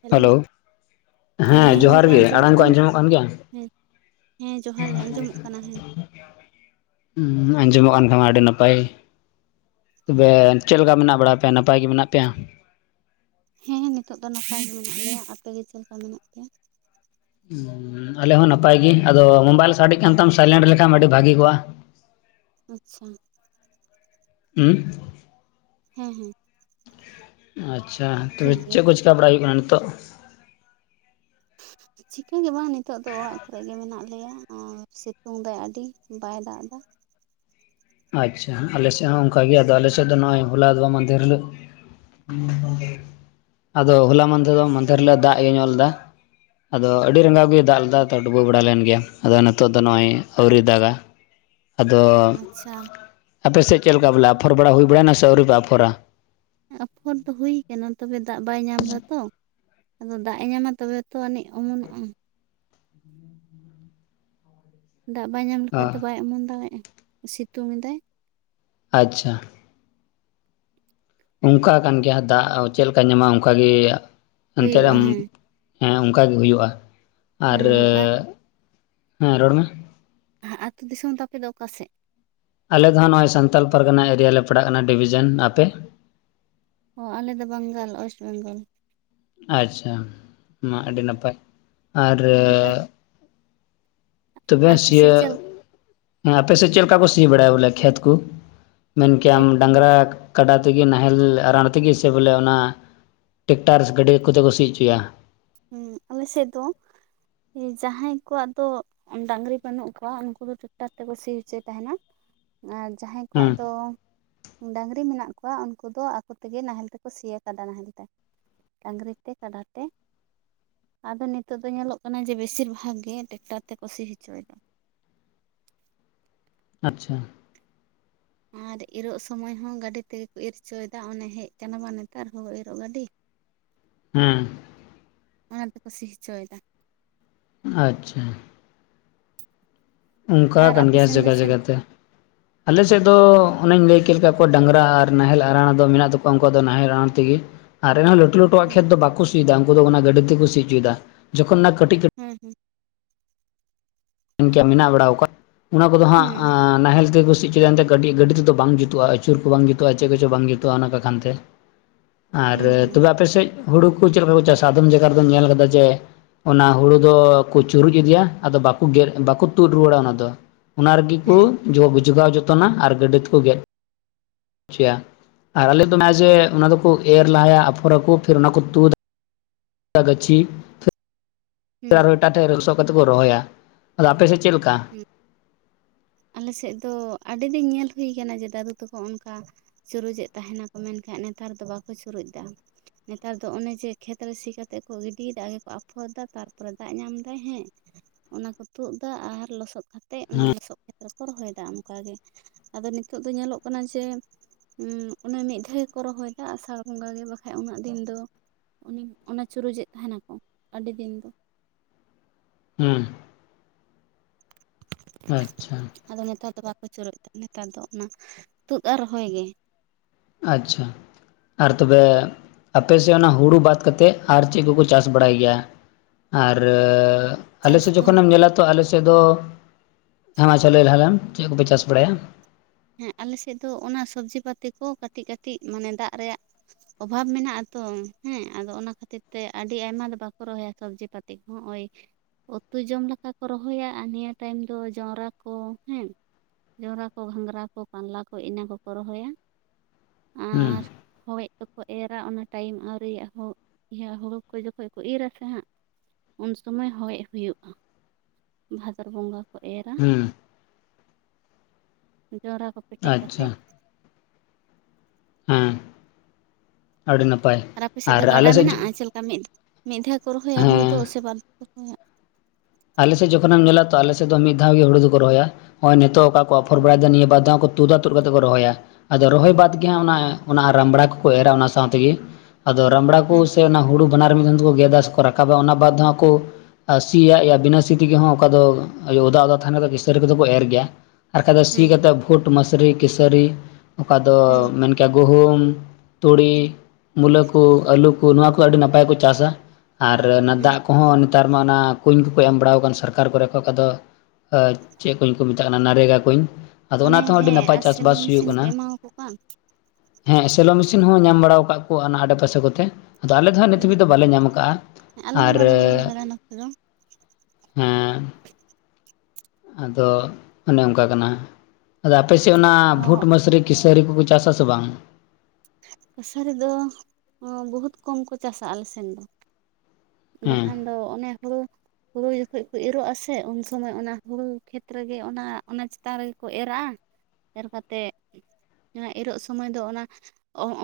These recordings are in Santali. ᱦᱮᱞᱳ ᱦᱮᱸ ᱡᱚᱦᱟᱨ ᱜᱚᱢᱠᱮ ᱜᱮ ᱟᱸᱡᱚᱢᱚᱜ ᱟᱲᱟᱝ ᱠᱚ ᱠᱟᱱᱟ ᱠᱟᱱ ᱜᱮᱭᱟ? ᱦᱮᱸ ᱦᱮᱸ ᱡᱚᱦᱟᱨ ᱜᱮ ᱟᱸᱡᱚᱢᱚᱜ ᱠᱟᱱᱟ ᱦᱮᱸ ᱩᱸ ᱟᱸᱡᱚᱢᱚᱜ ᱠᱟᱱ ᱠᱷᱟᱱ ᱢᱟ ᱟᱹᱰᱤ ᱱᱟᱯᱟᱭ ᱛᱚᱵᱮ ᱪᱮᱫ ᱞᱮᱠᱟ ᱢᱮᱱᱟᱜ ᱵᱟᱲᱟ ᱯᱮᱭᱟ ᱱᱟᱯᱟᱭ ᱜᱮ ᱢᱮᱱᱟᱜ ᱯᱮᱭᱟ ᱦᱮᱸ ᱦᱮᱸ ᱱᱤᱛᱚᱜ ᱫᱚ ᱱᱟᱯᱟᱭ ᱢᱮᱱᱟᱜ ᱞᱮᱭᱟ ᱟᱯᱮᱜ ᱜᱮ ᱪᱮᱫ ᱞᱮᱠᱟ ᱢᱮᱱᱟᱜ ᱯᱮᱭᱟ ᱦᱩᱻ ᱟᱞᱮ ᱦᱚᱸ ᱱᱟᱯᱟᱭ ᱜᱤ ᱟᱫᱚ ᱢᱳᱵᱟᱭᱤᱞ ᱥᱟᱰᱮᱜ ᱠᱟᱱ ᱛᱟᱢ ᱥᱟᱭᱞᱮᱱᱴ ᱞᱮᱠᱷᱟᱱ ᱟᱹᱰᱤ ᱵᱷᱟᱜᱤ ᱠᱚᱜᱼᱟ ᱟᱪᱪᱷᱟ ᱩᱸ ᱦᱮᱸ ᱦᱮᱸ ᱟᱪᱪᱷᱟ ᱛᱚᱵᱮ ᱴᱷᱤᱠ ᱜᱮᱭᱟ ᱪᱮᱫ ᱠᱚ ᱪᱤᱠᱟ ᱵᱟᱲᱟᱟᱭ ᱦᱩᱭᱩᱜ ᱠᱟᱱᱟ ᱱᱤᱛᱚᱜ ᱪᱤᱠᱟᱹᱜᱮ ᱵᱟᱝ ᱱᱤᱛᱚᱜ ᱫᱚ ᱚᱲᱟᱜ ᱠᱚᱨᱮᱜ ᱜᱮ ᱢᱮᱱᱟᱜ ᱞᱮᱭᱟ ᱟᱨ ᱥᱤᱛᱩᱝ ᱫᱟᱭ ᱟᱹᱰᱤ ᱵᱟᱭ ᱫᱟᱜ ᱮᱫᱟ ᱟᱪᱪᱷᱟ ᱟᱞᱮᱥᱮᱫ ᱦᱚᱸ ᱚᱱᱠ ᱜᱮ ᱟᱫᱚ ᱟᱞᱮ ᱥᱮᱫ ᱫᱚ ᱱᱚᱜᱼᱚᱭ ᱦᱚᱳᱞᱟ ᱫᱚᱵᱟᱝ ᱢᱟᱦᱫᱷᱮᱨ ᱦᱤᱞᱳᱜ ᱟᱫᱚ ᱦᱚᱞᱟ ᱢᱟᱦᱫᱷᱮᱨ ᱫᱚ ᱢᱫᱷᱮᱨ ᱦᱤᱞᱳ ᱫᱟᱜ ᱤᱭᱟᱹᱧᱚᱜ ᱞᱮᱫᱟ ᱟᱫᱚ ᱟᱹᱰᱤ ᱨᱟᱸᱜᱟᱣ ᱜᱮᱭ ᱫᱟᱜ ᱞᱮᱫᱟ ᱛᱚ ᱰᱩᱵᱟᱹᱣ ᱵᱟᱲᱟ ᱞᱮᱱ ᱜᱮᱭᱟ ᱟᱫᱚ ᱱᱤᱛᱚᱜ ᱫᱚ ᱱᱚᱜᱚᱭ ᱟᱹᱣᱨᱤ ᱫᱟᱜᱼᱟ ᱟᱫᱚ ᱟᱪᱪᱷᱟ ᱟᱯᱮᱥᱮᱫ ᱪᱮᱫ ᱞᱮᱠᱟ ᱵᱚᱞᱮ ᱟᱯᱷᱚᱨ ᱵᱟᱲᱟ ᱦᱩᱭ ᱵᱟᱲᱮᱱᱟ ᱥᱮ ᱟᱹᱣᱨᱤᱯᱮ ᱟᱯᱷᱚᱨᱟ ᱟᱯᱷᱚᱨ ᱫᱚ ᱦᱩᱭ ᱠᱟᱱᱟ ᱛᱚᱵᱮ ᱫᱟᱜ ᱵᱟᱭ ᱧᱟᱢ ᱫᱟᱛᱚ ᱟᱫᱚ ᱫᱟᱜ ᱮ ᱧᱟᱢᱟ ᱛᱚᱵᱮ ᱛᱚ ᱟᱹᱱᱤᱡ ᱚᱢᱩᱞᱚᱜᱼᱟ [inaudible] ᱚ [inaudible] ᱫᱟᱜ ᱵᱟᱭ ᱧᱟᱢ ᱞᱮᱠᱷᱟᱡ ᱛᱚ ᱵᱟᱭ ᱚᱢᱱ ᱫᱟᱲᱮᱭᱟᱜᱼᱟ ᱥᱤᱛᱩᱝ ᱮᱫᱟᱭ ᱟᱪᱪᱷᱟ ᱚᱱᱠᱟ ᱟᱠᱟᱱ ᱜᱮᱭᱟ ᱫᱟᱜ ᱪᱮᱫ ᱞᱮᱠᱟᱭ ᱧᱟᱢᱟ ᱚᱱᱠᱟᱜᱮ ᱮᱱᱛᱮ ᱦᱩᱭᱩᱜᱼᱟ ᱨᱮᱢ ᱦᱮᱸ ᱦᱮᱸ ᱚᱱᱠᱟᱜᱮ ᱦᱩᱭᱩᱜᱼᱟ ᱟᱨᱻ ᱦᱮᱸ ᱟᱨ ᱦᱮᱸ ᱨᱚᱲ ᱢᱮ ᱦᱟ ᱟᱹᱛᱩ ᱫᱤᱥᱚᱢ ᱛᱟᱯᱮ ᱫᱚ ᱚᱠᱟ ᱥᱮᱫ? ᱟᱞᱮ ᱫᱚ ᱦᱚᱜ ᱱᱚᱜᱼᱚᱭ ᱥᱟᱱᱛᱟᱞ ᱯᱟᱨᱜᱟᱱᱟ ᱮᱨᱤᱭᱟ ᱞᱮ ᱯᱟᱲᱟᱜ ᱠᱟᱱᱟ ᱰᱤᱵᱷᱤᱡᱮᱱ᱾ ᱟᱯᱮ? ᱦᱚ ᱟᱞᱮᱫ ᱫᱚ ᱵᱟᱝᱜᱟᱞ ᱚᱭᱮᱥᱴ ᱵᱮᱝᱜᱚᱞ᱾ ᱟᱪᱪᱷᱟ ᱢᱟ ᱟᱹᱰᱤ ᱱᱟᱯᱟᱭ ᱟᱨᱻ ᱛᱚᱵᱮ ᱟᱯᱮ ᱥᱮᱫ ᱥᱤᱭᱟᱹᱜ, ᱪᱮᱫ ᱞᱮᱠᱟ ᱟᱯᱮ ᱥᱮᱫ ᱪᱮᱫ ᱞᱮᱠᱟ ᱠᱚ ᱥᱤ ᱵᱟᱲᱟᱭᱟ ᱵᱚᱞᱮ ᱠᱷᱮᱛ ᱠᱩ? ᱢᱮᱱ ᱠᱮᱜᱟᱢ ᱠᱷᱮᱛ ᱠᱚᱫᱚ ᱰᱟᱝᱨᱟ ᱠᱟᱰᱟ ᱛᱮᱜᱮ ᱱᱟᱦᱮᱞ ᱟᱸᱨᱟᱱ ᱛᱮᱜᱮ ᱥᱮ ᱵᱚᱞᱮ ᱚᱱᱟ ᱴᱮᱠᱴᱟᱨ ᱜᱟᱹᱰᱤ ᱠᱚᱛᱮ ᱠᱚ ᱥᱤ ᱚᱪᱚᱭᱟ? ᱦᱩᱸ ᱟᱞᱮᱥᱮᱫ ᱫᱚ ᱡᱟᱦᱟᱸᱭ ᱠᱚᱣᱟᱜ ᱫᱚ, ᱰᱟᱝᱨᱤ ᱵᱟᱹᱱᱩᱜ ᱠᱚᱣᱟ ᱩᱱᱠᱩ ᱫᱚ ᱴᱨᱟᱠᱴᱟᱨ ᱛᱮᱠᱚ ᱥᱤ ᱦᱚᱪᱚᱭ ᱛᱟᱦᱮᱱᱟ, ᱟᱨ ᱡᱟᱦᱟᱸᱭ ᱠᱚᱣᱟᱜ ᱦᱩᱸ ᱫᱚ, ᱰᱟᱹᱟᱝᱨᱤ ᱢᱮᱱᱟᱜ ᱠᱚᱣᱟ ᱩᱱᱠᱩ ᱫᱚ ᱟᱠᱚ ᱛᱮᱜᱮ ᱱᱟᱦᱮᱞ ᱛᱮᱠᱚ ᱥᱤᱭᱟ ᱠᱟᱰᱟ ᱱᱟᱦᱮᱞ ᱛᱮ᱾ ᱰᱟᱹᱝᱨᱤ ᱛᱮ ᱠᱟᱰᱟ ᱛᱮ, ᱟᱫᱚ ᱱᱤᱛᱚᱜ ᱫᱚ ᱧᱮᱞᱚᱜ ᱠᱟᱱᱟ ᱡᱮ ᱵᱮᱥᱤᱨ ᱵᱷᱟᱜᱽ ᱜᱮ ᱴᱮᱠᱴᱟᱨ ᱛᱮᱠᱚ ᱥᱤ ᱦᱚᱪᱚᱭ ᱫᱚ᱾ ᱟᱪᱪᱷᱟ ᱟᱨ ᱤᱨᱚᱜ ᱥᱚᱢᱚᱭ ᱦᱚᱸ ᱜᱟᱹᱰᱤ ᱛᱮᱜᱮ ᱠᱚ ᱤᱨ ᱦᱚᱪᱚᱭᱮᱫᱟ ᱚᱱᱮ ᱦᱮᱡ ᱠᱟᱱᱟ ᱵᱟᱝ ᱱᱮᱛᱟᱨ ᱦᱩᱬᱩ ᱤᱨᱚᱜ ᱜᱟᱹᱰᱤ, ᱦᱮᱸ ᱚᱱᱟ ᱛᱮᱠᱚ ᱥᱤ ᱦᱚᱪᱚᱭᱮᱫᱟ᱾ ᱟᱪᱪᱷᱟ ᱚᱱᱠᱟ ᱟᱨ ᱠᱟᱱ ᱟᱯᱮ ᱜᱮᱭᱟ ᱥᱮᱱ ᱫᱚ ᱡᱟᱜᱟ ᱪᱮᱫ ᱡᱟᱜᱟ ᱞᱮᱠᱟ ᱛᱮ᱾ ᱟᱞᱮ ᱥᱮᱫ ᱫᱚ ᱚᱱᱮᱧ ᱞᱟᱹᱭ ᱠᱮᱫ ᱠᱮᱫ ᱞᱮᱠᱟ ᱰᱟᱝᱨᱟ ᱟᱨ ᱟᱱᱦᱮᱞ ᱟᱸᱨᱟᱬ ᱫᱚ ᱢᱮᱱᱟᱜ ᱛᱟᱠᱚᱣᱟ ᱩᱱᱠᱩ ᱣᱟᱜ ᱫᱚ ᱱᱟᱦᱮᱞ ᱟᱸᱨᱟᱬ ᱛᱮᱜᱮ, ᱟᱨ ᱮᱱᱦᱚᱸ ᱞᱟᱹᱴᱩ ᱞᱟᱹᱴᱩᱣᱟᱜ ᱦᱩᱸ ᱠᱷᱮᱛ ᱫᱚ ᱵᱟᱠᱩ ᱥᱤᱭᱮᱫᱟ ᱩᱱᱠᱩ ᱫᱚ ᱚᱱᱟ ᱜᱟᱹᱰᱤ ᱛᱮᱠᱚ ᱥᱤ ᱚᱪᱚᱭᱮᱫᱟ ᱡᱚᱠᱷᱚᱱ ᱚᱱᱟ ᱠᱟᱹᱴᱤᱡ ᱠᱟᱹᱴᱤᱡ ᱠᱟᱹᱴᱤ, ᱦᱩᱸ ᱦᱩᱸ ᱢᱮᱱ ᱠᱮᱭᱟᱢ ᱢᱮᱱᱟᱜ ᱵᱟᱲᱟᱣ ᱠᱟᱫ ᱚᱱᱟ ᱠᱚᱫᱚ ᱦᱩᱸ ᱦᱟᱸᱜ-ᱟᱸ ᱱᱟᱦᱮᱞ ᱛᱮᱠᱚ ᱥᱤ ᱚᱪᱚ ᱭᱮᱫᱟ ᱱᱚᱛᱮ ᱜᱟᱹᱰᱤ ᱜᱟᱹᱰᱤ ᱛᱮᱫᱚ ᱵᱟᱝ ᱡᱩᱛᱩᱜ-ᱟ ᱟᱹᱪᱩᱨ ᱠᱚ ᱵᱟᱝ ᱡᱩᱛᱩᱜ-ᱟ ᱪᱮᱫ ᱠᱚᱪᱚᱝ ᱵᱟᱝ ᱡᱩᱛᱩᱜ-ᱟ ᱚᱱᱟ ᱠᱚ ᱠᱷᱚᱱ ᱛᱮ, [inaudible] ᱟᱨ ᱦᱩᱸ ᱛᱚᱵᱮ ᱟᱯᱮ ᱥᱮᱫ ᱦᱩᱲᱩ ᱠᱚ ᱪᱮᱫ ᱞᱮᱠᱟ ᱠᱚ ᱪᱟᱥᱟ ᱟᱫᱷᱚᱱ ᱡᱟᱭᱜᱟ ᱨᱮᱫᱚ ᱧᱮᱞ ᱟᱠᱟᱫᱟ ᱡᱮ ᱚᱱᱟ ᱦᱩᱲᱩ ᱫᱚᱠᱚ ᱪᱩᱨᱩᱡ ᱤᱫᱤᱭᱟ ᱟᱫᱚ ᱵᱟ ᱠᱩ ᱜᱮᱫ ᱵᱟᱠᱚ ᱛᱩᱫ ᱨᱩᱣᱟᱹᱲᱟ ᱚᱱᱟ ᱫᱚ ᱚᱱᱟ ᱨᱮᱜᱮ ᱠᱩ, ᱦᱮᱸ ᱡᱚᱜ ᱡᱚᱜᱟᱣ ᱡᱚᱛᱚᱱᱟ ᱟᱨ ᱜᱟᱹᱰᱤ ᱛᱮᱠᱚ ᱜᱮᱫ ᱚᱪᱚᱭᱟ ᱟᱨ ᱟᱞᱮ ᱫᱚ ᱱᱚᱜ-ᱚᱭ ᱡᱮ, ᱚᱱᱟ ᱫᱚᱠᱚ ᱮᱨ ᱞᱟᱦᱟᱭᱟ ᱟᱯᱷᱚᱨ ᱟᱠᱚ ᱯᱷᱤᱨ ᱚᱱᱟ ᱠᱚ ᱛᱩᱫᱟ ᱜᱟᱪᱷᱤ ᱦᱩᱸ ᱛᱮ ᱟᱨ ᱦᱚᱸ ᱮᱴᱟᱜ ᱴᱷᱮᱱ ᱨᱚᱥᱚᱜ ᱠᱟᱛᱮ ᱠᱚ ᱨᱚᱦᱚᱭᱟ ᱟᱫᱚ ᱟᱯᱮ ᱥᱮᱫ ᱪᱮᱫ ᱞᱮᱠᱟ? [unintelligible] ᱟᱞᱮ ᱥᱮᱫ ᱫᱚ ᱟᱹᱰᱤ ᱫᱤᱱ ᱧᱮᱞ ᱦᱩᱭ ᱠᱟᱱᱟ ᱡᱮ ᱫᱟᱫᱩ ᱛᱟᱠᱚ ᱚᱱᱠᱟ, ᱪᱩᱨᱩᱡ ᱮᱫ ᱛᱟᱦᱮᱱ ᱟᱠᱚ ᱢᱮᱱ ᱠᱷᱟᱱ ᱱᱮᱛᱟᱨ ᱫᱚ ᱵᱟᱠᱚ ᱪᱩᱨᱩᱡ ᱫᱟ᱾ ᱱᱮᱛᱟᱨ ᱫᱚ ᱚᱱᱮ ᱡᱮ ᱠᱷᱮᱛ ᱨᱮ ᱥᱤ ᱠᱟᱛᱮ ᱠᱚ ᱜᱤᱰᱤ ᱭᱮᱫᱟ ᱟᱜᱮ ᱠᱚ ᱟᱯᱷᱚᱨ ᱮᱫᱟ ᱛᱟᱨ ᱯᱚᱨᱮ ᱫᱟᱜ ᱧᱟᱢ ᱫᱟᱭ ᱦᱮᱸ, ᱚᱱᱟ ᱠᱚ ᱛᱩᱫ ᱫᱟ ᱟᱨ ᱞᱚᱥᱚᱫ ᱠᱟᱛᱮᱫ ᱚᱱᱟ ᱦᱮᱸ ᱞᱚᱥᱚᱫ ᱠᱟᱛᱮ ᱨᱮᱠᱚ ᱨᱚᱦᱚᱭ ᱮᱫᱟ ᱚᱱᱠᱟᱜᱮ᱾ ᱟᱫᱚ ᱱᱤᱛᱚᱜ ᱫᱚ ᱧᱮᱞᱚᱜ ᱠᱟᱱᱟ ᱡᱮ ᱚᱱᱮ ᱢᱤᱫ ᱫᱷᱟᱣ ᱜᱮᱠᱚ ᱨᱚᱦᱚᱭ ᱮᱫᱟ ᱚᱱᱮ ᱟᱥᱟᱲ ᱵᱚᱸᱜᱟ ᱜᱮ ᱵᱟᱠᱟᱱ ᱩᱱᱟᱹᱜ ᱫᱤᱱ ᱫᱚ, ᱚᱱᱤ ᱚᱱᱟ ᱪᱩᱨᱩᱡ ᱮᱫ ᱛᱟᱦᱮᱱ ᱟᱠᱚ ᱟᱹᱰᱤ ᱫᱤᱱ ᱫᱚ᱾ ᱦᱮᱸ ᱟᱪᱪᱷᱟ ᱟᱫᱚ ᱱᱮᱛᱟᱨ ᱫᱚ ᱵᱟᱠᱚ ᱪᱩᱨᱩᱡ ᱮᱫᱟ ᱱᱮᱛᱟᱨ ᱫᱚ ᱚᱱᱟ ᱛᱩᱫ ᱟᱨ ᱨᱚᱦᱚᱭ ᱜᱮ᱾ ᱟᱪᱪᱷᱟ ᱟᱨ ᱛᱚᱵᱮ ᱟᱯᱮ ᱥᱮᱫ ᱚᱱᱟ ᱦᱩᱲᱩ ᱵᱟᱫ ᱠᱟᱛᱮᱫ ᱟᱨ ᱪᱮᱫ ᱠᱚᱠᱚ ᱪᱟᱥ ᱵᱟᱲᱟᱭ ᱜᱮᱭᱟ? ᱟᱨᱻ ᱟᱞᱮ ᱪᱟᱥ ᱥᱮᱫ ᱫᱚ ᱡᱚᱠᱷᱚᱱ ᱮᱢ ᱧᱮᱞᱟ ᱛᱚ ᱟᱞᱮ ᱥᱮᱫ ᱫᱚ, ᱦᱮᱸ ᱢᱟ ᱟᱪᱪᱷᱟ ᱞᱟᱹᱭ ᱞᱟᱦᱟ ᱞᱮᱢ ᱪᱮᱫ ᱠᱚᱯᱮ ᱪᱟᱥ ᱵᱟᱲᱟᱭᱟ? ᱦᱮᱸ ᱟᱞᱮ ᱥᱮᱫ ᱫᱚ ᱚᱱᱟ ᱥᱚᱵᱽᱡᱤ ᱯᱟᱛᱤ ᱠᱚ ᱠᱟᱹᱴᱤᱡ ᱠᱟᱹᱴᱤᱡ ᱢᱟᱱᱮ ᱫᱟᱜ ᱨᱮᱭᱟᱜ, ᱚᱵᱷᱟᱵ ᱢᱮᱱᱟᱜᱼᱟ ᱛᱚ ᱦᱮᱸ ᱟᱫᱚ ᱚᱱᱟ ᱠᱷᱟᱹᱛᱤᱨ ᱛᱮ ᱟᱹᱰᱤ ᱟᱭᱢᱟ ᱫᱚ ᱵᱟᱠᱚ ᱨᱚᱦᱚᱭᱟ ᱥᱚᱵᱽᱡᱤ ᱯᱟᱛᱤ᱾ ᱠᱚ ᱦᱚᱸ ᱳᱭ ᱩᱛᱩ ᱡᱚᱢ ᱞᱮᱠᱟ ᱠᱚ ᱨᱚᱦᱚᱭᱟ ᱟᱨ ᱱᱤᱭᱟᱹ ᱴᱟᱭᱤᱢ ᱫᱚ ᱡᱚᱱᱨᱟ ᱠᱚ ᱦᱮᱸ ᱡᱚᱱᱨᱟ ᱠᱚ, ᱜᱷᱟᱸᱝᱽᱨᱟ ᱠᱚ, ᱠᱟᱞᱞᱟ ᱠᱚ ᱤᱱᱟᱹ ᱠᱚᱠᱚ ᱨᱚᱦᱚᱭᱟ ᱦᱮᱸ ᱦᱚᱭ ᱟᱫᱚ ᱠᱚ ᱮᱨᱟ ᱚᱱᱟ ᱴᱟᱭᱤᱢ ᱟᱹᱣᱨᱤᱭᱟᱜ-ᱟ ᱦᱚᱭ ᱤᱭᱟᱹ ᱦᱩᱲᱩ ᱠᱚ ᱡᱚᱠᱷᱚᱱ ᱠᱚ ᱤᱨ ᱟᱥᱮ ᱦᱟᱸᱜ ᱩᱱ ᱥᱚᱢᱚᱭ ᱦᱚᱭ ᱦᱩᱭᱩᱜ-ᱟ᱾ ᱵᱷᱟᱫᱽᱨ ᱵᱚᱸᱜᱟ ᱠᱚ ᱮᱨᱟ ᱦᱩᱸ ᱡᱚᱱᱨᱟ ᱠᱚ ᱯᱮᱴᱮᱡ ᱠᱟᱛᱮ ᱟᱪᱪᱷᱟ ᱦᱮᱸ ᱟᱹᱰᱤ ᱱᱟᱯᱟᱭ ᱟᱨ ᱟᱯᱮ ᱥᱮᱫ ᱫᱚ ᱜᱟᱰᱟ ᱟᱞᱮ ᱥᱮᱫ ᱢᱮᱱᱟᱜ-ᱟ ᱪᱮᱫ ᱞᱮᱠᱟ ᱢᱤᱫ ᱢᱤᱫ ᱫᱷᱟᱣ ᱠᱚ ᱨᱚᱦᱚᱭᱟ ᱦᱩᱲᱩ ᱫᱚ ᱦᱮᱸ ᱥᱮ ᱵᱟᱨ ᱫᱷᱟᱣ ᱠᱚ ᱨᱚᱦᱚᱭᱟ? ᱟᱞᱮ ᱥᱮᱫ ᱡᱚᱠᱷᱚᱱ ᱮᱢ ᱧᱮᱞᱟ ᱛᱚ ᱟᱞᱮ ᱥᱮᱫ ᱫᱚ ᱢᱤᱫ ᱫᱷᱟᱣ ᱜᱮ ᱦᱩᱲᱩ ᱫᱚᱠᱚ ᱨᱚᱦᱚᱭᱟ ᱱᱚᱜ-ᱚᱭ ᱱᱤᱛᱚᱜ ᱡᱟᱦᱟᱸ ᱠᱚ ᱟᱯᱷᱚᱨ ᱦᱩᱸ ᱵᱟᱲᱟ ᱭᱮᱫᱟ ᱱᱤᱭᱟᱹ ᱵᱟᱨ ᱫᱚ ᱦᱟᱸᱜ ᱠᱚ ᱛᱩᱫᱟ ᱛᱩᱫ ᱠᱟᱛᱮᱫ ᱠᱚ ᱨᱚᱦᱚᱭᱟ ᱟᱫᱚ ᱨᱚᱦᱚᱭ ᱵᱟᱫᱽ ᱜᱮ ᱦᱟᱸᱜ ᱚᱱᱟ ᱚᱱᱟ ᱨᱟᱢᱲᱟ ᱠᱚᱠᱚ ᱮᱨᱟ ᱚᱱᱟ ᱥᱟᱶ ᱛᱮᱜᱮ ᱟᱫᱚ ᱨᱟᱢᱲᱟ ᱠᱚ ᱦᱩᱸ ᱥᱮ ᱚᱱᱟ ᱦᱩᱲᱩ ᱵᱟᱱᱟᱨ ᱢᱤᱫ ᱫᱷᱟᱣ ᱛᱮᱠᱚ ᱜᱮᱫ-ᱟ ᱥᱮ ᱠᱚ ᱨᱟᱠᱟᱵᱟ ᱚᱱᱟ ᱵᱟᱫ ᱫᱚ ᱦᱟᱸᱜ ᱠᱚ ᱥᱤᱭᱟ ᱵᱤᱱᱟᱹ ᱥᱤ ᱛᱮᱜᱮ ᱦᱚᱸ ᱚᱠᱟ ᱫᱚ ᱚᱫᱟ ᱚᱫᱟ ᱛᱟᱦᱮᱱᱟ ᱠᱤᱥᱟᱹᱨᱤ ᱠᱚᱫᱚ ᱠᱚ ᱮᱨ ᱜᱮᱭᱟ ᱟᱨ ᱵᱟᱠᱟᱱ ᱫᱚ ᱥᱤ ᱦᱩᱸ ᱠᱟᱛᱮ ᱠᱷᱩᱴ, ᱢᱟᱥᱨᱤ, ᱠᱮᱥᱟᱹᱨᱤ ᱚᱠᱟ ᱫᱚ ᱦᱩᱸ ᱢᱮᱱ ᱠᱮᱭᱟ ᱜᱩᱦᱩᱢ ᱛᱩᱲᱤ ᱢᱩᱞᱟᱹ ᱠᱚ, ᱟᱹᱞᱩ ᱠᱚ, ᱱᱚᱣᱟ ᱠᱚ ᱟᱹᱰᱤ ᱱᱟᱯᱟᱭ ᱠᱚ ᱪᱟᱥᱟ ᱟᱨ ᱚᱱᱟ ᱦᱩᱸ ᱫᱟᱜ ᱠᱚᱦᱚᱸ ᱱᱮᱛᱟᱨ ᱢᱟᱱ ᱚᱱᱟ ᱠᱩᱧ ᱠᱚᱭ ᱮᱢ ᱵᱟᱲᱟᱣ ᱟᱠᱟᱱ ᱥᱚᱨᱠᱟᱨ ᱠᱚᱨᱮ ᱠᱚ ᱚᱠᱟ ᱫᱚ ᱪᱮᱫ ᱠᱩᱧ ᱠᱚ ᱢᱮᱛᱟᱜ ᱠᱟᱱᱟ ᱱᱟᱨᱮᱜᱟ ᱠᱩᱧ ᱟᱫᱚ ᱚᱱᱮ ᱚᱱᱟ ᱛᱮ ᱦᱚᱸ ᱟᱹᱰᱤ ᱦᱮᱸ ᱱᱟᱯᱟᱭ ᱟᱨ ᱪᱟᱥ ᱥᱮᱞᱚ ᱵᱟᱥ ᱦᱩᱭᱩᱜ ᱢᱮᱥᱤᱱ ᱠᱚ ᱠᱟᱱᱟ ᱮᱢᱟᱣᱟᱠᱚ ᱠᱟᱱ ᱦᱮᱸ ᱥᱮᱞᱚ ᱢᱮᱥᱤᱱ ᱦᱚᱸ ᱧᱟᱢ ᱵᱟᱲᱟ ᱟᱠᱟᱫ ᱟᱠᱚ ᱚᱱᱟ ᱟᱰᱮᱯᱟᱥᱮ ᱠᱚᱛᱮ ᱟᱫᱚ ᱟᱞᱮ ᱫᱚ ᱦᱟᱸᱜ ᱱᱤᱛ ᱦᱮᱸ ᱫᱷᱟᱹᱵᱤᱡ ᱫᱚ ᱵᱟᱞᱮ ᱧᱟᱢ ᱟᱠᱟᱜ-ᱟ ᱟᱨ ᱦᱮᱞᱚ ᱦᱮᱸ ᱟᱫᱚ ᱚᱱᱮ ᱚᱱᱠᱟ ᱠᱟᱱᱟ᱾ ᱟᱫᱚ ᱟᱯᱮᱥᱮᱫ ᱚᱱᱟ ᱚ ᱵᱷᱩᱴ, ᱢᱟᱥᱨᱤ, ᱠᱤᱥᱟᱹᱨᱤ ᱠᱚᱠᱚ ᱪᱟᱥ-ᱟᱥᱮ ᱵᱟᱝ? ᱠᱟᱹᱥᱟᱨᱤ ᱫᱚ ᱵᱚᱦᱩᱛ ᱠᱚᱢ ᱠᱚ ᱪᱟᱥᱟ ᱟᱞᱮ ᱥᱮᱱ ᱫᱚ᱾ ᱦᱮᱸ ᱵᱟᱠᱷᱟᱱ ᱫᱚ ᱚᱱᱮ ᱦᱩᱲᱩ ᱦᱩᱲᱩ ᱡᱚᱠᱷᱚᱱ ᱠᱚ ᱤᱨᱚᱜ ᱟ ᱥᱮᱮ ᱩᱱ ᱥᱚᱢᱚᱭ ᱚᱱᱟ ᱦᱩᱲᱩ ᱠᱷᱮᱛ ᱨᱮ ᱜᱮ ᱚᱱᱟ ᱚᱱᱟ ᱪᱮᱛᱟᱱ ᱨᱮ ᱜᱮ ᱠᱚ ᱮᱨᱟᱜᱼᱟ᱾ ᱮᱨ ᱠᱟᱛᱮᱫ ᱚᱱᱟ ᱤᱨᱚᱜ ᱥᱚᱢᱚᱭ ᱫᱚ ᱚᱱᱟ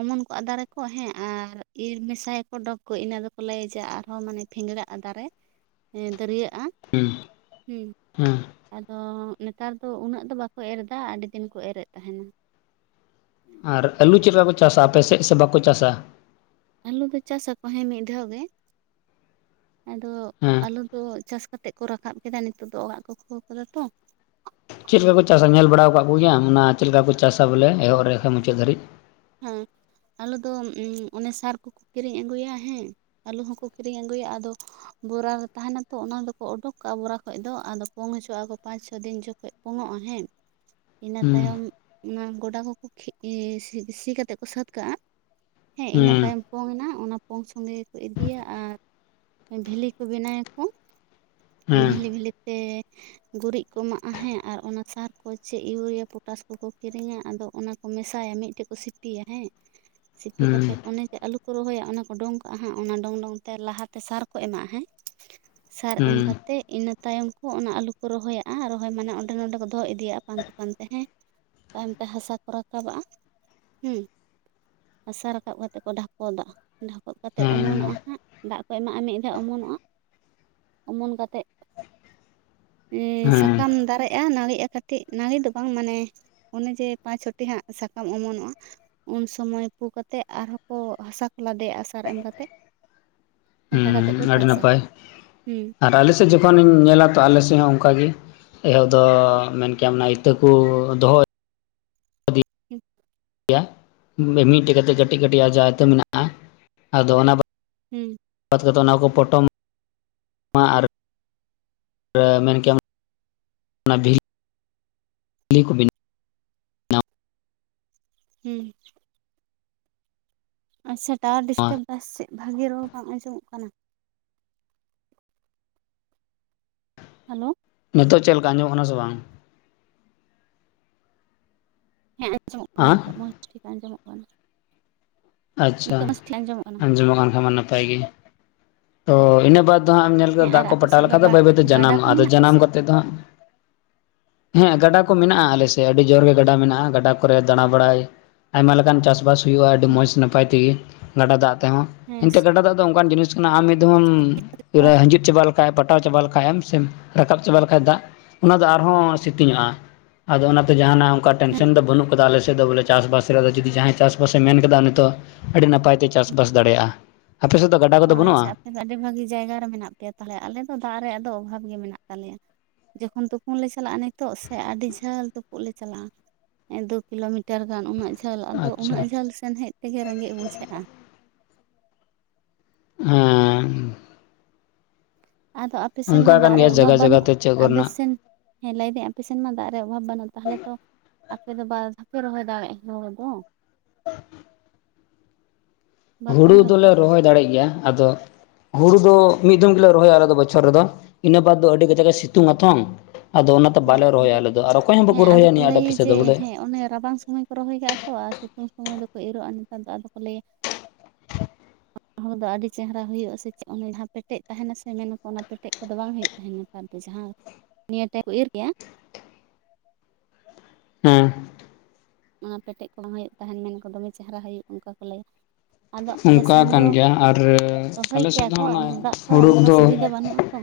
ᱚᱢᱚᱱ ᱠᱚ ᱟ ᱫᱟᱨᱮ ᱠᱚ ᱦᱮᱸ ᱟᱨ ᱤᱨ ᱢᱮᱥᱟᱭᱟ ᱠᱚ ᱰᱚᱜᱽ ᱠᱚ ᱤᱱᱟᱹ ᱫᱚ ᱠᱚ ᱞᱟᱹᱭᱮᱡᱟ ᱟᱨᱦᱚᱸ ᱢᱟᱱᱮ ᱵᱷᱮᱝᱲᱟ ᱟ ᱫᱟᱨᱮ ᱫᱟᱹᱨᱭᱟᱹᱜᱼᱟ᱾ ᱦᱮᱸ ᱦᱩᱸ ᱦᱮᱸ ᱟᱫᱚ ᱱᱮᱛᱟᱨ ᱫᱚ ᱩᱱᱟᱹᱜ ᱫᱚ ᱵᱟᱠᱚ ᱮᱨ ᱮᱫᱟ ᱟᱹᱰᱤ ᱫᱤᱱ ᱠᱚ ᱮᱨᱮᱫ ᱛᱟᱦᱮᱱᱟ᱾ ᱟᱨ ᱟᱹᱞᱩ ᱪᱮᱫ ᱞᱮᱠᱟ ᱠᱚ ᱪᱟᱥᱟ ᱟᱯᱮᱥᱮᱫ ᱥᱮ ᱵᱟᱠᱚ ᱪᱟᱥᱟ? ᱟᱹᱞᱩ ᱫᱚ ᱪᱟᱥᱟᱚ ᱦᱮᱸ ᱢᱤᱫ ᱫᱷᱟᱣ ᱜᱮ ᱟᱫᱚ ᱦᱮᱸ ᱟᱹᱞᱩ ᱚ ᱪᱟᱥ ᱠᱟᱛᱮᱜ ᱠᱚ ᱨᱟᱠᱟᱵ ᱠᱮᱫᱟ ᱱᱤᱛᱳ ᱫᱚ ᱚᱲᱟᱜ ᱠᱚ ᱠᱷᱳᱣ ᱟᱠᱟᱫᱟ ᱛᱚ᱾ ᱪᱮᱫ ᱠᱚ ᱪᱟᱥᱟ ᱧᱮᱞ ᱵᱟᱲᱟ ᱟᱠᱟᱫ ᱠᱚᱜᱮᱭᱟ ᱚᱱᱟ ᱪᱮᱫ ᱞᱮᱠᱟ ᱠᱚ ᱪᱟᱥᱟ ᱵᱚᱞᱮ ᱮᱦᱚᱵ ᱨᱮᱠᱷᱟᱱ ᱢᱩᱪᱟᱹᱫ ᱫᱷᱟᱹᱨᱤᱡ ᱦᱮᱸ ᱟᱞᱮ ᱫᱚ ᱚᱱᱮ ᱥᱟᱨ ᱠᱚᱠᱚ ᱠᱤᱨᱤᱧ ᱟᱹᱜᱩᱭᱟ ᱦᱮᱸ ᱟᱹᱞᱩ ᱦᱚᱸᱠᱚ ᱠᱤᱨᱤᱧ ᱟᱹᱜᱩᱭᱟ ᱟᱫᱚ ᱵᱚᱨᱟ ᱨᱮ ᱛᱟᱦᱮᱱᱟ ᱛᱚ᱾ ᱚᱱᱟ ᱫᱚ ᱠᱚ ᱚᱰᱩᱠ ᱠᱟᱜᱼᱟ ᱵᱚᱨᱟ ᱠᱷᱚᱡ ᱫᱚ ᱟᱫᱚ ᱯᱚᱝ ᱦᱚᱪᱚᱣᱟᱜᱼᱟᱚ ᱯᱟᱸᱪ ᱪᱷᱚ ᱫᱤᱱ ᱡᱚᱠᱷᱚᱱ ᱯᱚᱝᱚᱜᱼᱟ ᱦᱮᱸ ᱤᱱᱟᱹ ᱦᱩᱸ ᱛᱟᱭᱚᱢ ᱚᱱᱟ ᱜᱚᱰᱟ ᱠᱚᱠᱚ [inaudible] ᱥᱤᱥᱤ ᱠᱟᱛᱮ ᱠᱚ ᱥᱟᱹᱛ ᱠᱟᱜᱼᱟ ᱦᱮᱸ ᱤᱱᱟᱹ ᱦᱩᱸ ᱛᱟᱭᱚᱢ ᱯᱚᱝ ᱮᱱᱟ ᱚᱱᱟ ᱯᱚᱝ ᱥᱚᱸᱜᱮ ᱜᱮᱠᱚ ᱤᱫᱤᱭᱟ ᱟᱨ ᱵᱷᱤᱞᱤ ᱠᱚ ᱵᱮᱱᱟ ᱭᱟᱠᱚ ᱦᱩᱸ ᱵᱷᱤᱞᱤ ᱵᱷᱤᱞᱤ ᱛᱮ ᱜᱩᱨᱤᱡ ᱠᱚ ᱮᱢᱟᱜᱼᱟ ᱦᱮᱸ ᱟᱨ ᱚᱱᱟ ᱥᱟᱨ ᱠᱚ ᱪ ᱤᱭᱩᱨᱤᱭᱟ ᱯᱚᱴᱟᱥ ᱠᱚ ᱠᱚ ᱠᱤᱨᱤᱧᱟ ᱟᱫᱚ ᱚᱱᱟ ᱢᱮᱥᱟᱭᱟ ᱢᱤᱫᱴᱮᱡ ᱠᱚ ᱥᱤᱯᱤᱭᱟ ᱦᱮᱸ ᱥᱤᱯᱤ ᱦᱩᱸ ᱠᱟᱛᱮ ᱚᱱᱮ ᱡᱮ ᱟᱞᱩ ᱠᱚ ᱨᱚᱦᱚᱭᱟ ᱚᱱᱟ ᱠᱚ ᱰᱚᱝ ᱠᱟᱜᱼᱟ ᱦᱟᱸᱜ ᱚᱱᱟ ᱰᱚᱝ ᱰᱚᱝ ᱛᱮ ᱞᱟᱦᱟ ᱛᱮ ᱥᱟᱨ ᱠᱚᱼ ᱠᱚ ᱮᱢᱟᱜ ᱦᱮ᱾ ᱥᱟᱨ ᱮᱢ ᱦᱩᱸ ᱠᱟᱛᱮᱫ ᱤᱱᱟᱹ ᱛᱟᱭᱚᱢ ᱠᱚ ᱚᱱᱟ ᱟᱞᱩ ᱠᱚ ᱨᱚᱦᱚᱭᱟᱜᱼᱟ, ᱨᱚᱦᱚᱭ ᱢᱟᱱᱮ ᱚᱸᱰᱮ ᱱᱚᱰᱮ ᱠᱚ ᱫᱚᱦᱚ ᱤᱫᱤᱭᱟᱜᱼᱟ ᱯᱟᱱ ᱠᱟᱱ ᱛᱮ ᱦᱮᱸ ᱛᱟᱭᱚᱢ ᱛᱮ ᱦᱟᱥᱟ ᱠᱚ ᱨᱟᱠᱟᱵᱟᱜᱼᱟ ᱦᱮᱸ ᱦᱟᱥᱟ ᱨᱟᱠᱟᱵ ᱠᱟᱛᱮ ᱠᱚ ᱰᱷᱟᱯᱚᱫᱟ᱾ ᱰᱷᱟᱠᱚᱜ ᱠᱟᱛᱮᱜ ᱦᱩᱸ ᱚᱢᱚᱱᱚᱜᱼᱟ ᱦᱟᱸᱜ ᱫᱟᱜ ᱠᱚ ᱮᱢᱟᱜᱼᱟ ᱢᱤᱫ ᱫᱷᱟᱣ ᱚᱢᱚᱱᱚᱜᱼᱟ᱾ ᱚᱢᱚᱱ ᱠᱟᱛᱮᱫ ᱦᱩᱸ ᱥᱟᱠᱟᱢ ᱫᱟᱨᱮᱜᱼᱟ ᱱᱟᱹᱲᱤᱜᱼᱟ ᱠᱟᱹᱴᱤᱡ ᱱᱟᱹᱲᱤ ᱫᱚ ᱵᱟᱝ ᱢᱟᱱᱮ ᱚᱱᱮ ᱡᱮ ᱯᱟᱸᱪ ᱪᱷᱚᱴᱤ ᱦᱟᱸᱜ ᱥᱟᱠᱟᱢ ᱚᱢᱚᱱᱚᱜᱼᱟ᱾ ᱩᱱ ᱥᱚᱢᱚᱭ ᱯᱩ ᱠᱟᱛᱮ ᱟᱨᱦᱚᱸ ᱠᱚ ᱦᱟᱥᱟ ᱠᱚ ᱞᱟᱫᱮᱭᱟ ᱥᱟᱨ ᱮᱢ ᱠᱟᱛᱮᱜ᱾ ᱦᱩᱸ ᱟᱹᱰᱤ ᱱᱟᱯᱟᱭ ᱦᱩᱸ ᱟᱨ ᱟᱞᱮ ᱥᱮᱫ ᱡᱚᱠᱷᱚᱱ ᱤᱧ ᱧᱮᱞᱟ ᱛᱚ ᱟᱞᱮ ᱥᱮᱫ ᱦᱚᱸ ᱚᱱᱠᱟᱜ ᱜᱮ᱾ ᱮᱦᱳᱚᱵ ᱫᱚ ᱢᱮᱱ ᱠᱮᱭᱟᱢ ᱚᱱᱟ ᱤᱛᱟᱹ ᱠᱚ ᱫᱚᱦᱚ ᱦᱮᱸ [inaudible] ᱜᱮᱭᱟ [unintelligible] ᱢᱤᱫᱴᱮᱡ ᱠᱟᱛᱮ ᱠᱟᱹᱴᱤᱡ ᱠᱟᱹᱴᱤᱡ ᱟ ᱡᱟᱦᱟᱸᱟᱭ ᱛ ᱢᱮᱱᱟᱜᱼᱟ ᱟᱫᱚ ᱚᱱᱟ ᱵᱟ [unintelligible] ᱦᱮᱸ ᱵᱟᱫᱽ [unintelligible] ᱠᱟᱛᱮᱫ ᱚᱱᱟ ᱠᱚ ᱯᱚᱴᱚᱢ ᱟᱨ ᱢᱮᱱ ᱠᱮᱭᱟᱢ [inaudible] ᱠᱚ ᱵ [inaudible] ᱦᱩᱸ ᱟᱪᱪᱷᱟ ᱴᱟᱣᱟᱨ ᱰᱤᱥᱴᱟᱵ ᱵᱟᱥ ᱪᱮᱫ ᱵᱷᱟᱜᱤ ᱨᱚᱲ ᱵᱟᱝ ᱟᱸᱡᱚᱢᱚᱜ ᱠᱟᱱᱟ᱾ ᱦᱮᱞᱳ ᱱᱤᱛᱚᱜ ᱪᱮᱫ ᱞᱮᱠᱟ ᱟᱡᱚᱜ ᱠᱟᱱᱟ ᱥᱮ ᱵᱟᱝ? ᱦᱮᱸ ᱟᱸᱡᱚᱢᱚᱜ ᱠᱟᱱᱟ ᱦᱟᱸ ᱱᱤᱛᱚᱜ ᱢᱚᱸᱡᱽ ᱴᱷᱤᱠ ᱟᱸᱡᱚᱢᱚᱜ ᱠᱟᱱᱟ᱾ ᱟᱪᱪᱷᱟ ᱱᱤᱛᱚᱜ ᱢᱚᱡᱽ ᱴᱷᱤᱠ ᱠᱟᱱᱟ ᱟᱸᱡᱚᱢᱚᱜ ᱠᱟᱱ ᱠᱷᱟᱱ ᱢᱟ ᱱᱟᱯᱟᱭ ᱜᱮ ᱛᱚ ᱤᱱᱟᱹ ᱵᱟᱫ ᱫᱚ ᱦᱟᱜ ᱮᱢ ᱧᱮᱞ ᱦᱮᱸ ᱠᱮᱫᱟ ᱫᱟᱜ ᱟᱨ ᱠᱚ ᱟᱯᱮ ᱯᱟᱴᱟᱣ ᱥᱮᱫ ᱞᱮᱠᱷᱟᱱ ᱫᱚ ᱜᱟ ᱵᱟᱹᱭ ᱵᱟᱹᱭᱛᱮ ᱜᱟᱰᱟ ᱡᱟᱱᱟᱢᱚᱜᱼᱟ᱾ ᱠᱚ ᱟᱫᱚ ᱢᱮᱱᱟᱜ ᱟᱯᱮ ᱡᱟᱱᱟᱢ ᱥᱮᱫ ᱠᱟᱛᱮᱮᱫ ᱫᱚ ᱦᱟᱸᱜ ᱦᱮᱸ ᱜᱟᱰᱟ ᱠᱚ ᱢᱮᱱᱟᱜᱼᱟ ᱟᱞᱮᱥᱮᱫ ᱟᱹᱰᱤ ᱡᱳᱨ ᱜᱮ ᱜᱟᱰᱟ ᱢᱮᱱᱟᱜᱼᱟ᱾ ᱜᱟᱰᱟ ᱠᱚᱨᱮ ᱫᱟᱬᱟ ᱵᱟᱲᱟᱭ ᱟᱭᱢᱟ ᱞᱮᱠᱟᱱ ᱪᱟᱥᱵᱟᱥ ᱦᱩᱭᱩᱜᱼᱟ ᱟᱹᱰᱤ ᱦᱮᱸ ᱢᱚᱸᱡᱽ ᱱᱟᱯᱟᱭ ᱛᱮ ᱜᱮ᱾ ᱜᱟᱰᱟ ᱫᱟᱜ ᱛᱮᱦᱚᱸ ᱦᱮᱸ ᱮᱱᱛᱮ ᱜᱟᱰᱟ ᱫᱟᱜ ᱫᱚ ᱚᱱᱠᱟᱱ ᱡᱤᱱᱤᱥ ᱠᱟᱱᱟ ᱟᱢ ᱢᱤᱫ ᱫᱷᱟᱣᱢ ᱦᱤᱡᱤᱫ ᱪᱟᱵᱟᱭ ᱞᱮᱠᱟᱱ ᱦᱮ ᱯᱟᱴᱟᱣ ᱪᱟᱵᱟ ᱞᱮᱠᱷᱟᱡ ᱮᱢ ᱥᱮᱢ ᱨᱟᱠᱟᱵ ᱪᱟᱵᱟᱭ ᱞᱮᱠᱷᱟᱡ ᱫᱟᱜ ᱚᱱᱟ ᱫᱚ ᱟᱨᱦᱚᱸ ᱥᱤᱛᱤᱝᱧᱚᱜᱼᱟ᱾ ᱟᱫᱚ ᱚᱱᱟᱛᱮ ᱡᱟᱦᱟᱱᱟᱜ ᱚᱱᱠᱟ ᱦᱮᱸ ᱴᱮᱱᱥᱮᱱ ᱫᱚ ᱵᱟᱹᱱᱩᱜ ᱟᱠᱟᱫᱟ ᱟᱞᱮ ᱥᱮᱫ ᱫᱚ ᱵᱚᱞᱮ ᱪᱟᱥᱵᱟᱥ ᱨᱮᱫᱚ ᱡᱩᱫᱤ ᱡᱟᱦᱟᱸᱭ ᱪᱟᱥᱵᱟᱥᱮ ᱢᱮᱱ ᱠᱟᱫᱟ ᱩᱱᱤ ᱫᱚ ᱟᱹᱰᱤ ᱱᱟᱯᱟᱭ ᱛᱮ ᱪᱟᱥᱵᱟᱥ ᱫᱟᱲᱮᱭᱟᱜᱼᱟ᱾ ᱟᱯᱮᱥᱮᱫ ᱫᱚ ᱜᱟᱰᱟ ᱚ ᱠᱚᱫᱚ ᱵᱟᱹᱱᱩᱜᱼᱟ? ᱟᱪᱪᱷᱟ ᱟᱯᱮ ᱫᱚ ᱟᱹᱰᱤ ᱵᱷᱟᱜᱤ ᱡᱟᱭᱜᱟ ᱨᱮ ᱢᱮᱱᱟᱜ ᱯᱮᱭᱟ ᱛᱟᱦᱞᱮ ᱟᱞᱮ ᱫᱚ ᱫᱟᱜ ᱨᱮᱭᱟᱜ ᱫᱚ ᱚᱵᱷᱟᱵᱽ ᱜᱮ ᱢᱮᱱᱟᱜ ᱛᱟᱞᱮᱭᱟ᱾ ᱡᱚᱠᱷᱚᱱ ᱛᱩᱯᱩᱱ ᱞᱮ ᱪᱟᱞᱟᱜᱼᱟ ᱱᱤᱛᱚᱜ ᱥᱮ ᱟᱹᱰᱤ ᱡᱷᱟᱹᱞ ᱛᱩᱯᱩᱜ ᱞᱮ ᱪᱟᱞᱟᱜᱼᱟ᱾ ᱫᱩ ᱠᱤᱞᱳᱢᱤᱴᱟᱨ ᱜᱟᱱ ᱩᱱᱟᱹᱜ ᱡᱷᱟᱹᱞ ᱟᱫᱚ ᱟᱪᱪᱷᱟ ᱩᱱᱟᱹᱜ ᱡᱷᱟᱹᱞ ᱥᱮᱱ ᱦᱮᱡ ᱛᱮᱜᱮ ᱨᱮᱸᱜᱮᱡ ᱵᱩᱡᱷᱟᱹᱜᱼᱟ᱾ ᱦᱮᱻ ᱟᱫᱚ ᱟᱯᱮ ᱥᱮᱱ ᱚᱱᱠᱟ ᱢᱟ ᱠᱟᱱ ᱫᱟᱜ ᱜᱮᱭᱟ ᱨᱮᱭᱟᱜ ᱚᱵᱷᱟᱵᱽ ᱡᱟᱭᱜᱟ ᱡᱟᱭᱜᱟ ᱵᱟᱹᱱᱩᱜ ᱛᱮ ᱪᱮᱫ ᱟᱯᱮ ᱠᱚᱨᱮᱱᱟᱜ ᱥᱮᱱ ᱦᱮᱸ ᱞᱟᱹᱭ ᱫᱟᱹᱧ ᱟᱯᱮᱥᱮᱱ ᱢᱟ ᱫᱟᱜ ᱨᱮᱭᱟᱜ ᱚᱵᱷᱟᱵ ᱵᱟᱹᱱᱩᱜ ᱛᱟᱦᱚᱞᱮ ᱛᱚ ᱟᱯᱮ ᱫᱚ ᱵᱟᱨ ᱫᱷᱟᱣ ᱯᱮ ᱨᱚᱦᱚᱭ ᱫᱟᱲᱮᱭᱟᱜᱼᱟ ᱦᱚᱲᱚ ᱫᱚ ᱦ [unintelligible] ᱵᱟᱯᱮ ᱦᱩᱲᱩ ᱛᱮ ᱫᱚᱞᱮ ᱨᱚᱦᱚᱭ ᱫᱟᱲᱮᱜ ᱜᱮᱭᱟ᱾ ᱟᱫᱚ, ᱦᱩᱲᱩ ᱫᱚ ᱢᱤᱫ ᱫᱚᱢ ᱜᱮᱞᱮ ᱨᱚᱦᱚᱭᱟ ᱟᱞᱮ ᱵᱚᱪᱷᱚᱨ ᱨᱮᱫᱚ ᱤᱱᱟᱹ ᱵᱟᱫ ᱫᱚ ᱟᱹᱰᱤ ᱠᱟᱡᱟᱠᱮ ᱥᱤᱛᱩᱝ ᱟᱛᱚ ᱟᱫᱚ ᱚᱱᱟᱛᱮ ᱦᱮᱸ ᱵᱟᱞᱮ ᱨᱚᱦᱚᱭᱟ ᱟᱫᱚ ᱟᱞᱮᱫᱚ ᱟᱨ ᱚᱠᱚᱭ ᱦᱚᱸ ᱵᱟᱠᱚ ᱦᱮᱸ ᱟᱫᱚ ᱨᱚᱦᱚᱭᱟ ᱠᱚ ᱱᱤᱭᱟᱹ ᱟᱰᱮ ᱞᱟᱹᱭᱟ ᱯᱚᱭᱥᱟ ᱡᱮ ᱫᱚ ᱵᱚᱞᱮ ᱦᱮᱸ ᱚᱱᱮ ᱨᱟᱵᱟᱝ ᱥᱚᱢᱚᱭ ᱨᱚᱦᱚᱭ ᱠᱟᱜᱼᱟ ᱛᱚ ᱟᱨ ᱥᱤᱛᱩᱝ ᱥᱚᱢᱚᱭ ᱫᱚᱠᱚ ᱤᱨᱚᱜᱼᱟ ᱱᱮᱛᱟᱨ ᱫᱚ ᱟᱫᱚ ᱠᱚ ᱞᱟᱹᱭᱟ [inaudible] ᱦᱚᱲ ᱫᱚ ᱟᱹᱰᱤ ᱪᱮᱦᱨᱟ ᱦᱩᱭᱩᱜᱼᱟ ᱥᱮ ᱪᱮᱫ ᱚᱱᱮ ᱡᱟᱦᱟᱸ ᱯᱮᱴᱮᱫ ᱛᱟᱦᱮᱱᱟ ᱥᱮ ᱢᱮᱱᱟᱠᱚ ᱚᱱᱟ ᱯᱮᱴᱮᱡ ᱠᱚᱫᱚ ᱵᱟᱝ ᱦᱩᱭᱩᱜ ᱛᱟᱦᱮᱱᱟ᱾ ᱡᱟᱦᱟᱸ ᱱᱤᱭᱟᱹ ᱴᱟᱭᱤᱢ ᱠᱚ ᱤᱨ ᱠᱮᱜᱼᱟ᱾ ᱦᱮᱸ ᱚᱱᱟ ᱯᱮᱴᱮᱫ ᱠᱚ ᱫᱚᱦᱚᱭ ᱮᱫ ᱛᱟᱦᱮᱱ ᱢᱮᱱ ᱟᱠᱚ ᱫᱚᱢᱮ ᱪᱮᱦᱨᱟ ᱦᱩᱭᱩᱜᱼᱟ ᱚᱱᱠᱟ ᱠᱚ ᱞᱟᱹᱭᱟ᱾ ᱟᱫᱚ ᱟᱞᱮ ᱚᱱᱠᱟ ᱥᱮᱱ ᱫᱚ ᱠᱟᱱ ᱜᱮᱭᱟ ᱟᱨ ᱨᱚᱦᱚᱭ ᱟᱞᱮ ᱠᱮᱭᱟ ᱥᱮᱫ ᱫᱚ ᱠᱚ ᱚᱱᱟ ᱟᱫᱚ ᱫᱟᱜ ᱠᱚ ᱦᱩᱲᱩ ᱚᱱᱠᱟ ᱫᱚ ᱥᱩᱵᱤᱫᱟ ᱵᱟᱹᱱᱩᱜ ᱟ ᱛᱚ᱾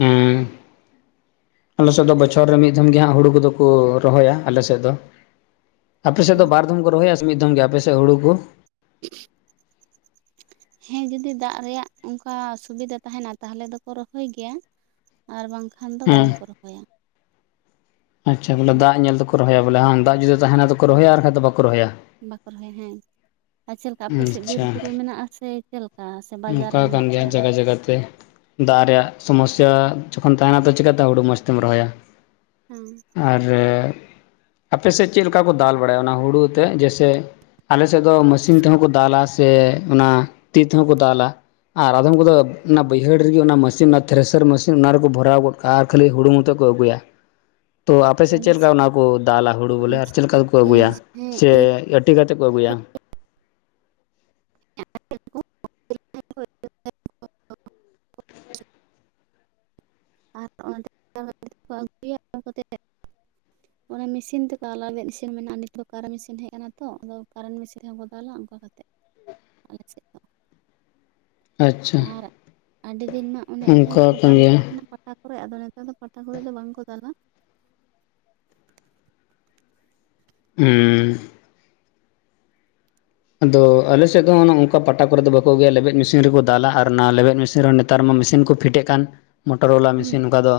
ᱦᱮᱸ ᱟᱞᱮᱥᱮᱫ ᱫᱚ ᱵᱚᱪᱷᱚᱨ ᱨᱮ ᱢᱤᱫ ᱫᱷᱢ ᱜᱮᱦᱟᱸᱜ ᱦᱩᱲᱩ ᱠᱚᱫᱚ ᱠᱚ ᱨᱚᱦᱚᱭᱟ ᱟᱞᱮᱥᱮᱫ ᱫᱚ᱾ ᱟᱯᱮᱥᱮᱫ ᱫᱚ ᱵᱟᱨ ᱫᱷᱚᱢ ᱠᱚ ᱨᱚᱦᱚᱭᱟ ᱥᱮ ᱢᱤᱫ ᱫᱷᱚᱢ ᱜᱮ ᱟᱯᱮᱥ ᱥᱮᱫ ᱦᱳᱲᱳ ᱠᱚ? ᱦᱮᱸ [unintelligible] ᱦᱮᱸ ᱡᱩᱫᱤ ᱫᱟᱜ ᱨᱮᱭᱟᱜ ᱚᱱᱠᱟ ᱥᱩᱵᱤᱫᱷᱟ ᱛᱟᱦᱮᱱᱟ ᱛᱟᱦᱚᱞᱮ ᱫᱚᱠᱚ ᱨᱚᱦᱚᱭ ᱜᱮᱭᱟ᱾ ᱟᱨ ᱵᱟᱝᱠᱷᱟᱱ ᱫᱚ ᱵᱟᱝᱠᱚ ᱨᱚᱦᱚᱭᱟ ᱟᱪᱷᱟ ᱵᱚᱞᱮ ᱫᱟᱜ ᱧᱮᱞ ᱛᱮᱠᱚ ᱨᱚᱦᱚᱭᱟ ᱵᱚᱞᱮ ᱵᱟᱝ ᱫᱟᱜ ᱡᱩᱫᱤ ᱛᱟᱦᱮᱱᱟ ᱛᱚᱵᱮ ᱠᱚ ᱦᱮᱸ ᱨᱚᱦᱚᱭᱟ ᱟᱨ ᱵᱟᱷᱟᱟᱱ ᱫᱚ ᱵᱟᱠᱚ ᱨᱚᱦᱚᱭᱟ ᱵᱟᱠᱚ ᱨᱚᱦᱚᱭᱟ ᱦᱮᱸ ᱟᱨ ᱪᱮᱫ ᱞᱮᱠᱟ ᱟᱯᱮ ᱥᱮᱫ ᱵᱤᱨ ᱟᱪᱪᱷᱟ ᱵᱩᱨᱩ ᱢᱮᱱᱟᱜᱼᱟ ᱥᱮ ᱪᱮᱫ ᱞᱮᱠᱟ ᱥᱮ ᱵᱟᱡᱟᱨ ᱨᱮ ᱢᱮᱱᱟᱜ ᱯᱮᱭᱟ ᱞᱮᱠᱟᱛᱮ ᱫᱟᱜ ᱨᱮᱭᱟᱜ ᱥᱚᱢᱚᱥᱟ ᱡᱚᱠᱷᱚᱱ ᱛᱟᱦᱮᱱᱟ ᱛᱚ ᱪᱤᱠᱟᱛᱮ ᱦᱩᱲᱩ ᱢᱚᱸᱡᱽ ᱛᱮᱢ ᱨᱚᱦᱚᱭᱟ ᱦᱮᱸ ᱟᱨ ᱟᱯᱮᱥᱮᱫ ᱪᱮᱫ ᱞᱮᱠᱟ ᱠᱚ ᱫᱟᱞ ᱵᱟᱲᱟᱭᱟ ᱚᱱᱟ ᱦᱳᱲᱳ ᱛᱮᱫ ᱡᱮ ᱥᱮ ᱟᱞᱮᱥᱮᱫ ᱫᱚ ᱢᱮᱥᱤᱱ ᱛᱮᱦᱚᱸ ᱠᱚ ᱫᱟᱞᱟ ᱥᱮ ᱚᱱᱟ ᱛᱤ ᱛᱮᱦᱚᱸ ᱠᱚ ᱫᱟᱞᱟ ᱟᱨ ᱟᱫᱷᱚᱢ ᱠᱚᱫᱚ ᱚᱱᱟ ᱵᱟᱹᱭᱦᱟᱹᱲ ᱨᱮᱜᱮ ᱚᱱᱟ ᱢᱮᱥᱤᱱ ᱚᱱᱟ ᱛᱷᱨᱮᱥᱟᱨ ᱢᱮᱥᱤᱱ ᱚᱱᱟ ᱨᱮᱠᱚ ᱵᱷᱚᱨᱟᱣ ᱜᱚᱫ ᱠᱟᱜᱼᱟ ᱟᱨ ᱠᱷᱟᱹᱞᱤ ᱦᱩᱳᱲᱳ ᱢᱚᱛᱚ ᱠᱚ ᱟᱹᱜᱩᱭᱟ [inaudible] ᱛᱚ ᱟᱯ ᱥᱮᱫ ᱪᱮᱫ ᱞᱮᱠᱟ ᱚᱱᱟ ᱠᱚ ᱫᱟᱞᱟ ᱦᱩᱲᱩ ᱵᱚᱞᱮ ᱟᱞᱮ ᱟᱨ ᱪᱮᱫ ᱥᱮᱫ ᱞᱮᱠᱟ ᱫᱚ ᱛᱮᱠᱚ ᱟᱹᱜᱩᱭᱟ ᱦᱮᱸ ᱥᱮ ᱤᱨ ᱴᱤ ᱠᱟᱛᱮᱫ ᱠᱚ ᱟᱹᱜᱩᱭᱟ [unintelligible] ᱟᱨ ᱚᱱᱠᱟ ᱠᱟᱛᱮ ᱠᱚ ᱟᱹᱜᱩᱭᱟ ᱟᱹᱜᱩ ᱠᱟᱛᱮ ᱚᱱᱟ ᱢᱮᱥᱤᱱ ᱛᱮ ᱫᱟᱞ ᱟᱞᱮ ᱟᱞᱮᱭᱟᱜ ᱢᱮᱥᱤᱱ ᱢᱮᱱᱟᱜᱼᱟ ᱱᱤᱛ ᱦᱚᱸ ᱠᱟᱨᱮᱱᱴ ᱢᱮᱥᱤᱱ ᱦᱮᱡ ᱟᱠᱟᱱᱟ ᱛᱚ ᱟᱫᱚ ᱠᱟᱨᱮᱱᱴ ᱢᱮᱥᱤᱱ ᱛᱮᱦᱚᱸ ᱠᱚ ᱫᱟᱞᱟ ᱚᱱᱠᱟ ᱫᱚ ᱟᱞᱮ ᱥᱮᱫ ᱫᱚ ᱟᱪᱪᱷᱟ ᱟᱨ ᱟᱹᱰᱤ ᱫᱤᱱ ᱢᱟ ᱚᱱᱮ ᱤᱴᱟ ᱚᱱᱠᱟ ᱨᱮᱠᱚ ᱠᱟᱱ ᱫᱟᱞᱮᱫ ᱜᱮᱭᱟ ᱛᱟᱦᱮᱱᱟ ᱯᱟᱴᱟᱠᱨᱮ ᱟᱫᱚ ᱱᱮᱛᱟᱨ ᱫᱚ ᱯᱟᱴᱟ ᱠᱚᱨᱮ ᱫᱚ ᱵᱟᱝ ᱠᱚ ᱫᱟᱞᱟ ᱦᱮᱸ ᱟᱫᱚ ᱟᱞᱮᱥᱮᱫ ᱫᱚ ᱚᱱᱠᱟ ᱯᱟᱴᱟ ᱠᱚᱨᱮ ᱫᱚ ᱵᱟᱠᱚ ᱟᱹᱜᱩᱭᱟ ᱞᱮᱵᱮᱫ ᱢᱮᱥᱤᱱ ᱨᱮᱠᱚ ᱫᱟᱞᱟ ᱟᱨ ᱚᱱᱟ ᱞᱮᱵᱮᱫ ᱢᱮᱥᱤᱱ ᱨᱮ ᱱᱮᱛᱟᱨ ᱢᱟ ᱢᱮᱥᱤᱱ ᱠᱚ ᱯᱷᱤᱴ ᱮᱫ ᱠᱟᱱ ᱢᱚᱴᱚᱨ ᱵᱟᱞᱟ ᱦᱩᱸ ᱢᱮᱥᱤᱱ ᱠᱟ ᱫᱚ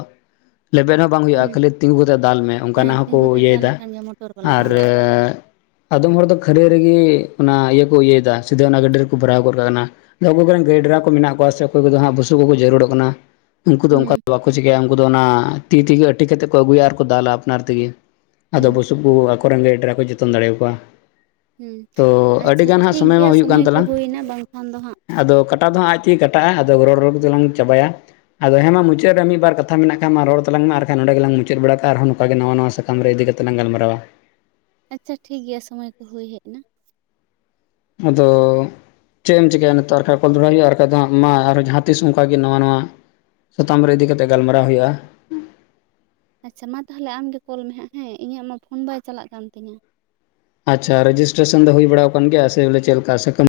ᱞᱮᱵᱮᱫ ᱦᱚᱸ ᱵᱟᱝ ᱦᱩᱭᱩᱜᱼᱟ ᱦᱩᱸ ᱠᱷᱟᱹᱞᱤ ᱛᱤᱸᱜᱩ ᱠᱟᱛᱮ ᱫᱟᱞ ᱢᱮ ᱦᱮᱸ ᱚᱱᱠᱟᱱᱟᱜ ᱦᱚᱸᱠᱚ ᱛᱤᱸᱜᱩ ᱠᱟᱛᱮᱫ ᱫᱟᱞ ᱤᱭᱟᱹᱭᱮᱫᱟ ᱞᱮᱠᱷᱟᱱ ᱜᱮ ᱢᱚᱴᱚᱨ ᱵᱟᱞᱟ ᱟᱨ ᱵᱟᱝ ᱟᱫᱚᱢ ᱦᱚᱲ ᱫᱚ ᱠᱷᱟᱹᱨᱤ ᱨᱮᱜᱮ ᱚᱱᱟ ᱤᱭᱟᱹ ᱠᱚ ᱤᱭᱟᱹᱭᱮᱫᱟ ᱥᱷᱩᱫᱩ ᱚᱱᱟ ᱜᱟᱹᱰᱤ ᱨᱮᱠᱚ ᱵᱷᱚᱨᱟᱣ ᱜᱚᱫ ᱠᱟᱜ ᱠᱟᱱᱟ ᱟᱵᱚ ᱠᱚᱨᱮᱱ ᱜᱟᱹᱭ ᱰᱟᱝᱨᱟ ᱠᱚ ᱢᱮᱱᱟᱜ ᱠᱚᱣᱟ ᱥᱮ ᱚᱠᱚᱭ ᱠᱚᱫᱚ ᱦᱟᱸᱜ ᱵᱩᱥᱩᱵ ᱠᱚᱠᱚ ᱡᱟᱹᱨᱩᱲᱚᱜ ᱠᱟᱱᱟ ᱩᱱᱠᱩ ᱫᱚ ᱦᱩᱸ ᱚᱱᱠᱟ ᱫᱚ ᱵᱟᱠᱚ ᱪᱤᱠᱟᱹᱭᱟ ᱩᱱᱠᱩ ᱫᱚ ᱚᱱᱟ ᱛᱤ ᱛᱮᱜᱮ ᱟᱹᱴᱤ ᱠᱟ ᱠᱟᱛᱮᱫ ᱠᱚ ᱟᱹᱜᱩᱭᱟ ᱟᱨᱠᱚ ᱫᱟᱞᱟ ᱟᱯᱱᱟᱨ ᱛᱮᱜᱮ ᱟᱫᱚ ᱦᱩᱸ ᱵᱩᱥᱩᱵ ᱠᱚ ᱟᱠᱚ ᱨᱮᱸᱜᱮᱡ ᱰᱟᱝᱨᱟ ᱠᱚ ᱡᱚᱛᱚᱱ ᱫᱟᱲᱮᱭᱟᱠᱚᱣᱟ ᱦᱩᱸ ᱛᱚ ᱟᱪᱪᱷᱟ ᱟᱹᱰᱤᱜᱟᱱ ᱦᱟᱸᱜ ᱴᱷᱤᱠ ᱥᱚᱢᱚᱭ ᱢᱟ ᱜᱮᱭᱟ ᱦᱩᱭᱩᱜ ᱠᱟᱱ ᱠᱚ ᱛᱟᱞᱟᱝ ᱦᱩᱭᱱᱟ ᱵᱟᱝᱠᱷᱟᱱ ᱫᱚ ᱦᱟᱸᱜ ᱟᱫᱚ ᱟᱫᱚ ᱟᱡ ᱛᱮᱜᱮ ᱠᱟᱴᱟᱜᱼᱟ ᱟᱫᱚ ᱨᱚᱲ ᱨᱚᱲ ᱛᱮᱞᱟᱝ ᱪᱟᱵᱟᱭᱟ ᱟᱫᱚ ᱦᱮᱸ ᱢᱟ ᱢᱩᱪᱟᱹᱫ ᱨᱮ ᱢᱤᱫ ᱵᱟᱨ ᱠᱟᱛᱷᱟ ᱦᱮ ᱦᱮ ᱢᱟ‌ ᱢᱩᱪᱟᱹᱫ ᱨᱮ ᱢᱤᱫ ᱵᱟᱨ ᱠᱷᱟᱛᱟ ᱢᱮᱱᱟᱜ ᱠᱷᱟᱱ ᱢᱟ ᱨᱚᱲ ᱛᱟᱞᱟᱝ ᱢᱮ ᱟᱨᱠᱷᱟᱱ ᱱᱚᱰᱮ ᱜᱮᱞᱟᱝ ᱢᱩᱟᱹᱫ ᱵᱟᱲᱟ ᱠᱟᱜ ᱟᱨᱦᱚ ᱱᱚᱝᱠᱟᱜᱮ ᱜᱮ ᱱᱟᱣᱟ ᱠᱨᱚᱢ ᱨᱮ ᱤᱫᱤ ᱠᱟᱛᱮᱫ ᱞᱟᱝ ᱜᱟᱞᱢᱟᱨᱟᱣᱟ ᱟᱪᱪᱷᱟ ᱴᱷᱤᱠ ᱜᱮᱭᱟ ᱥᱚᱢᱚᱭ ᱠᱚ ᱦᱩᱭ ᱦᱮᱡ ᱮᱱᱟ ᱟᱫᱚ ᱪᱮᱫ ᱮᱢ ᱪᱤᱠᱟᱹᱭᱟ ᱱᱤᱛᱚᱜ ᱟᱨ ᱦᱟᱸᱜ ᱠᱚᱞ ᱫᱚᱦᱟᱭ ᱦᱩᱭᱩᱜᱼᱟ ᱟᱨ ᱫᱚ ᱢᱟ ᱟᱨᱦᱚ ᱡᱟᱦᱟᱸ ᱛᱤᱥ ᱚᱱᱟᱜᱮ ᱱᱟᱣᱟ ᱱᱟᱣᱟ ᱥᱟᱛᱟᱢ ᱨᱮ ᱤᱫᱤ ᱠᱟᱛᱮ ᱜᱟᱞᱢᱟᱨᱟᱣ ᱦᱩᱭᱩᱜᱼᱟ ᱟᱪᱪᱷᱟ ᱢᱟ ᱛᱟᱦᱚᱞᱮ ᱟᱢ ᱜᱮ ᱠᱚᱞ ᱢᱮ ᱦᱟᱸᱜ ᱦᱮᱸ ᱤᱧᱟᱹᱜ ᱢᱟ ᱯᱷᱳᱱ ᱵᱟᱭ ᱪᱟᱞᱟᱜ ᱠᱟᱱ ᱛᱤᱧᱟᱹ ᱟᱪᱪᱷᱟ ᱨᱮᱡᱤᱥᱴᱨᱮᱥᱚᱱ ᱫᱚ ᱦᱩᱭ ᱵᱟᱲᱟ ᱟᱠᱟᱱ ᱜᱮᱭᱟ ᱥᱮ ᱪᱮᱫ ᱞᱮᱠᱟᱢ